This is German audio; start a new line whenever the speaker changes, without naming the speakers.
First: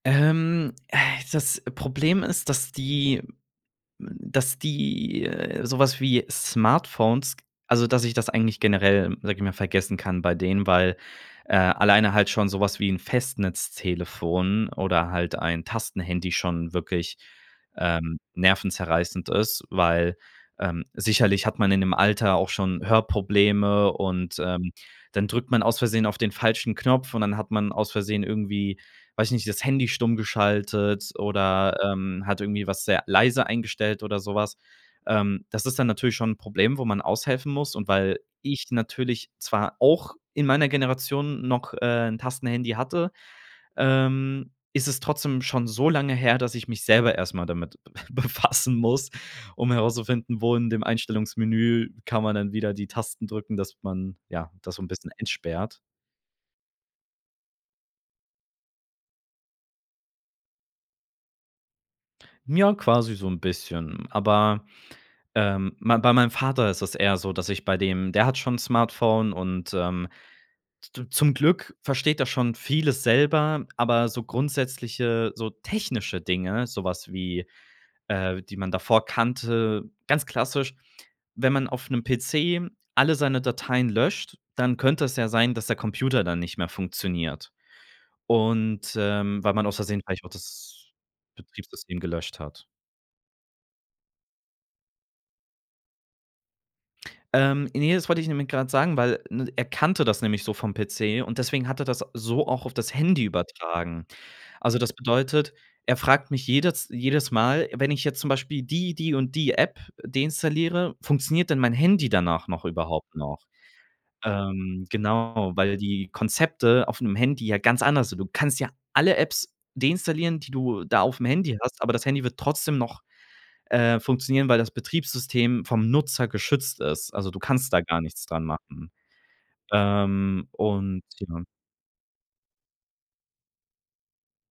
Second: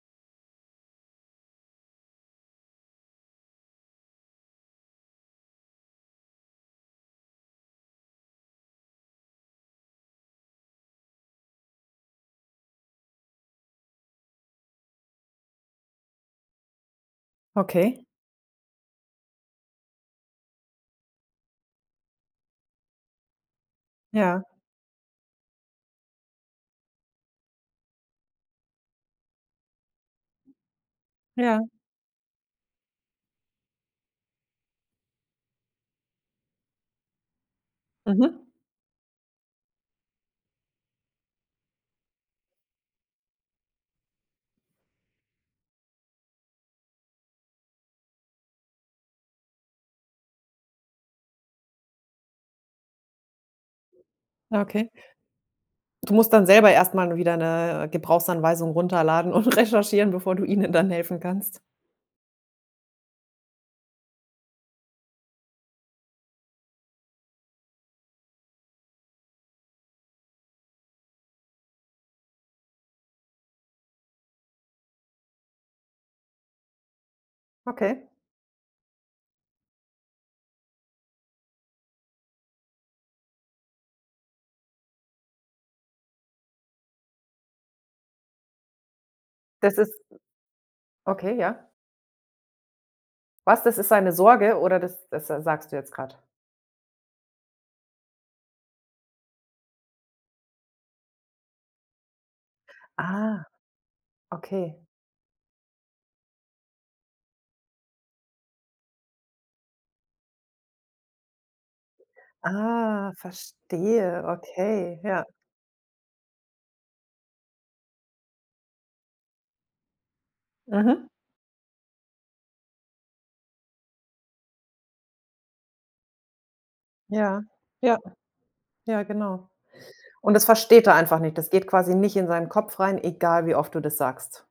Ähm, äh, das Problem ist, dass die hm dass die, äh, so was wie Smartphones also dass ich das eigentlich generell, sage ich mal, vergessen kann bei denen, weil, äh, alleine halt schon so was wie ’n Festnetz-Telefon oder halt ein Tastenhandy schon wirklich,
Okay.
ähm, nervenzerreißend ist, weil, ähm sicherlich hat man in dem Alter auch schon Hörprobleme und,
Ja.
ähm, dann drückt man aus Versehen auf den falschen Knopf und dann hat man aus Versehen irgendwie weiß ich nicht, das Handy stumm geschaltet
Ja.
oder, ähm, hat irgendwie was sehr leise eingestellt oder so was. Ähm, das ist dann natürlich schon Problem, wo man aushelfen muss und weil
Mhm.
ich natürlich zwar auch in meiner Generation noch äh, ’n Tastenhandy hatte, ähm, ist es trotzdem schon so lange her, dass ich mich selber erst mal damit befassen muss, um herauszufinden, wo in dem Einstellungsmenü kann man dann wieder die Tasten drücken, dass man ja,
Ah,
das so 'n
okay.
bisschen entsperrt.
Du musst dann selber erst mal wieder ’ne, äh, Gebrauchsanweisung runterladen und recherchieren, bevor du ihnen dann helfen kannst.
Ja, quasi so 'n bisschen. Aber, ähm, ma bei meinem Vater ist es eher so, dass ich bei dem der hat schon ’n Smartphone und, ähm, d zum Glück versteht er schon vieles selber, aber so grundsätzliche so technische Dinge, so was wie,
Okay.
äh, die man davor kannte ganz klassisch, wenn man auf 'nen PC alle seine Dateien löscht, dann könnte es ja sein, dass der Computer dann nicht mehr funktioniert. Und, ähm weil man
Das ist
ausversehen vielleicht auch das
Okay, ja.
Betriebssystem gelöscht hat.
Was? Das ist seine Sorge oder das das, äh, sagst du jetzt grad?
Ähm, ne, das wollte ich nämlich grad sagen, weil, ne, er kannte das nämlich so vom PC und deswegen hat er das so auch auf das Handy
Ah,
übertragen. Also,
okay.
das bedeutet, er fragt mich jedes jedes Mal, wenn ich jetzt zum Beispiel die, die und die App deinstalliere, funktioniert dann mein Handy danach noch
Ah,
überhaupt noch?
verstehe,
Ähm,
okay. Ja.
genau, weil die Konzepte auf ’nem Handy ja ganz anders sind. Du kannst ja alle Apps deinstallieren, die du da
Mhm.
auf’m Handy hast, aber das Handy wird trotzdem noch, äh, funktionieren, weil das Betriebssystem vom Nutzer geschützt ist. Also, du
Ja.
kannst da
Ja.
gar nichts dran machen.
Ja genau. Und das
Ähm,
versteht er
und
einfach nicht.
ja.
Das geht quasi nicht in seinen Kopf rein, egal wie oft du das sagst.